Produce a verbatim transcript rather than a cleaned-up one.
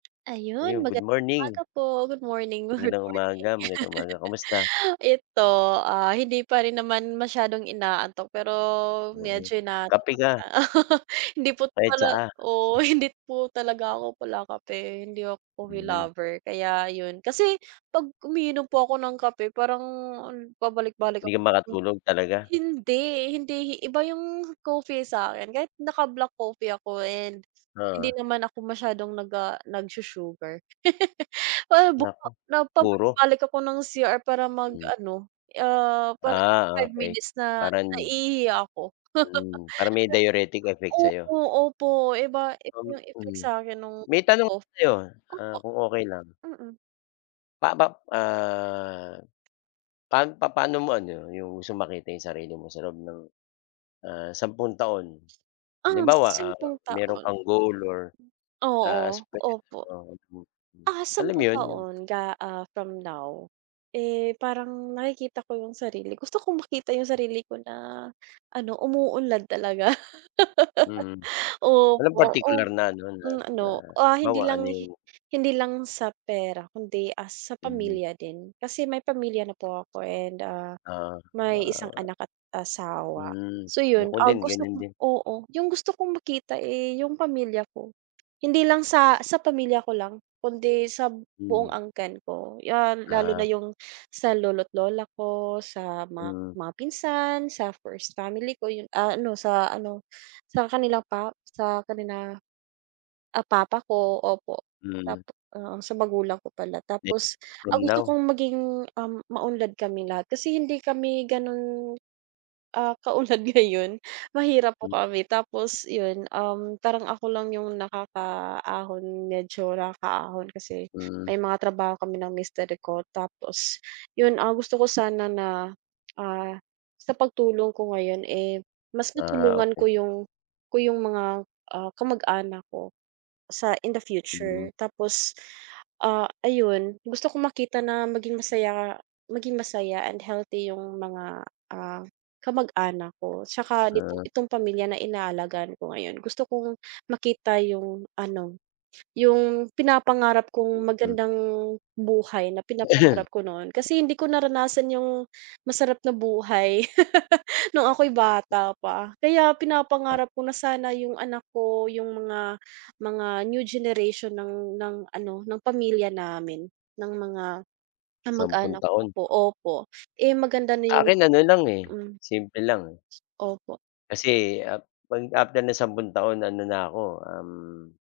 Yun, Ayun, good magandang morning. umaga po. Good morning, good Magandang umaga. morning. Magandang umaga, kumusta? 'Eto, ah, hindi pa rin naman masyadong inaantok, pero Mm, medyo inaantok kape ako. ka. Hindi po Ay, pala tsaa. oo, hindi po talaga ako palakape, hindi ako coffee Mm. lover kaya ayun. Kasi 'pag umiinom po ako ng kape parang pabalik-balik ako. Hindi ka makatulog, talaga? Hindi, hindi iba yung coffee sa'kin kahit naka-black coffee ako and hindi Oo. naman ako masyadong nag, ah, nag-sugar. Na, ah, buma Naku, puro? pabalik-balik ako ng C-R para mag Mm. ano, ah, parang Ah, five okey. minutes na Parang naiihi ako. Hmm, parang may diuretic effect sa'yo. Opo, opo. Iba, iba, iba yung effect Mm. sa'kin nung May tanong ako cof sa'yo, ah, opo, kung okey lang. mm. Papa ah, pa paano mo ano, yung gusto makita yung sarili mo sa loob ng, ah, sampung taon. Ah, Halimbawa, ah, sampung meron taon. kang goal or Oo, opo. [unintelligible] mm, Ah, alam sampung yun, yung taon ga ah, from now. Eh, parang nakikita ko yung sarili gusto kong makita yung sarili ko na ano, umuunlad talaga. Mm. Walang Opo, partikular opo, na ano, na mm na ano, ah, halimbawa hindi lang ano yung hindi lang sa pera kundi, ah, sa Mm. pamilya din. Kasi may pamilya na po ako and, ah, Oo, may isang ah. anak at asawa. Hmm, So, ako yun, ah, din gusto ganyan ko din. oo, yung gusto kong makita, eh, yung pamilya ko. Hindi lang sa sa pamilya ko lang kundi sa Hmm. buong angkan ko 'yan, lalo na Ah. yung sa lolo't lola ko, sa ma Hmm. mga pinsan, sa first family ko, yung, ah, ano, sa ano, sa kanilang pa sa kanila, ah, papa ko opo. Tap Hmm. oo, sa magulang ko pala. Tapos [unintelligible] from ang gusto now. kong maging, um, maunlad kaming lahat kasi hindi kami ganun, ah, katulad ngayon. Mahirap po M kami tapos yun, um, parang ako lang yung nakakaahon, medyo nakakaahon kasi Hmm. may mga trabaho kami ng mister ko tapos yun, ah, gusto ko sana na, ah, sa pagtulong ko ngayon, eh, mas Ah, natulungan ko okey. yung ko yung mga ah, kamag-anak ko sa in the future. Mm. Tapos, ah, ayun, gusto kong makita na maging masaya maging masaya and healthy yung mga, ah, kamag-anak ko tsaka ito Ah. itong pamilya na inaalagaan ko ngayon. Gusto kong makita yung ano, yung pinapangarap kong Mm. magandang buhay na pinapangarap ko noon. Kasi hindi ko naranasan yung masarap na buhay nung ako'y bata pa. Kaya Ah. pinapangarap ko na sana yung anak ko, yung mga mga new generation ng ng ano, ng pamilya namin, ng mga Sampung kamag-anak ko taon. po, opo, eh, maganda na Sa yung akin ano lang, eh, mm. simple lang. Opo. Kasi, ah, mag after ng sampung taon ano na ako, um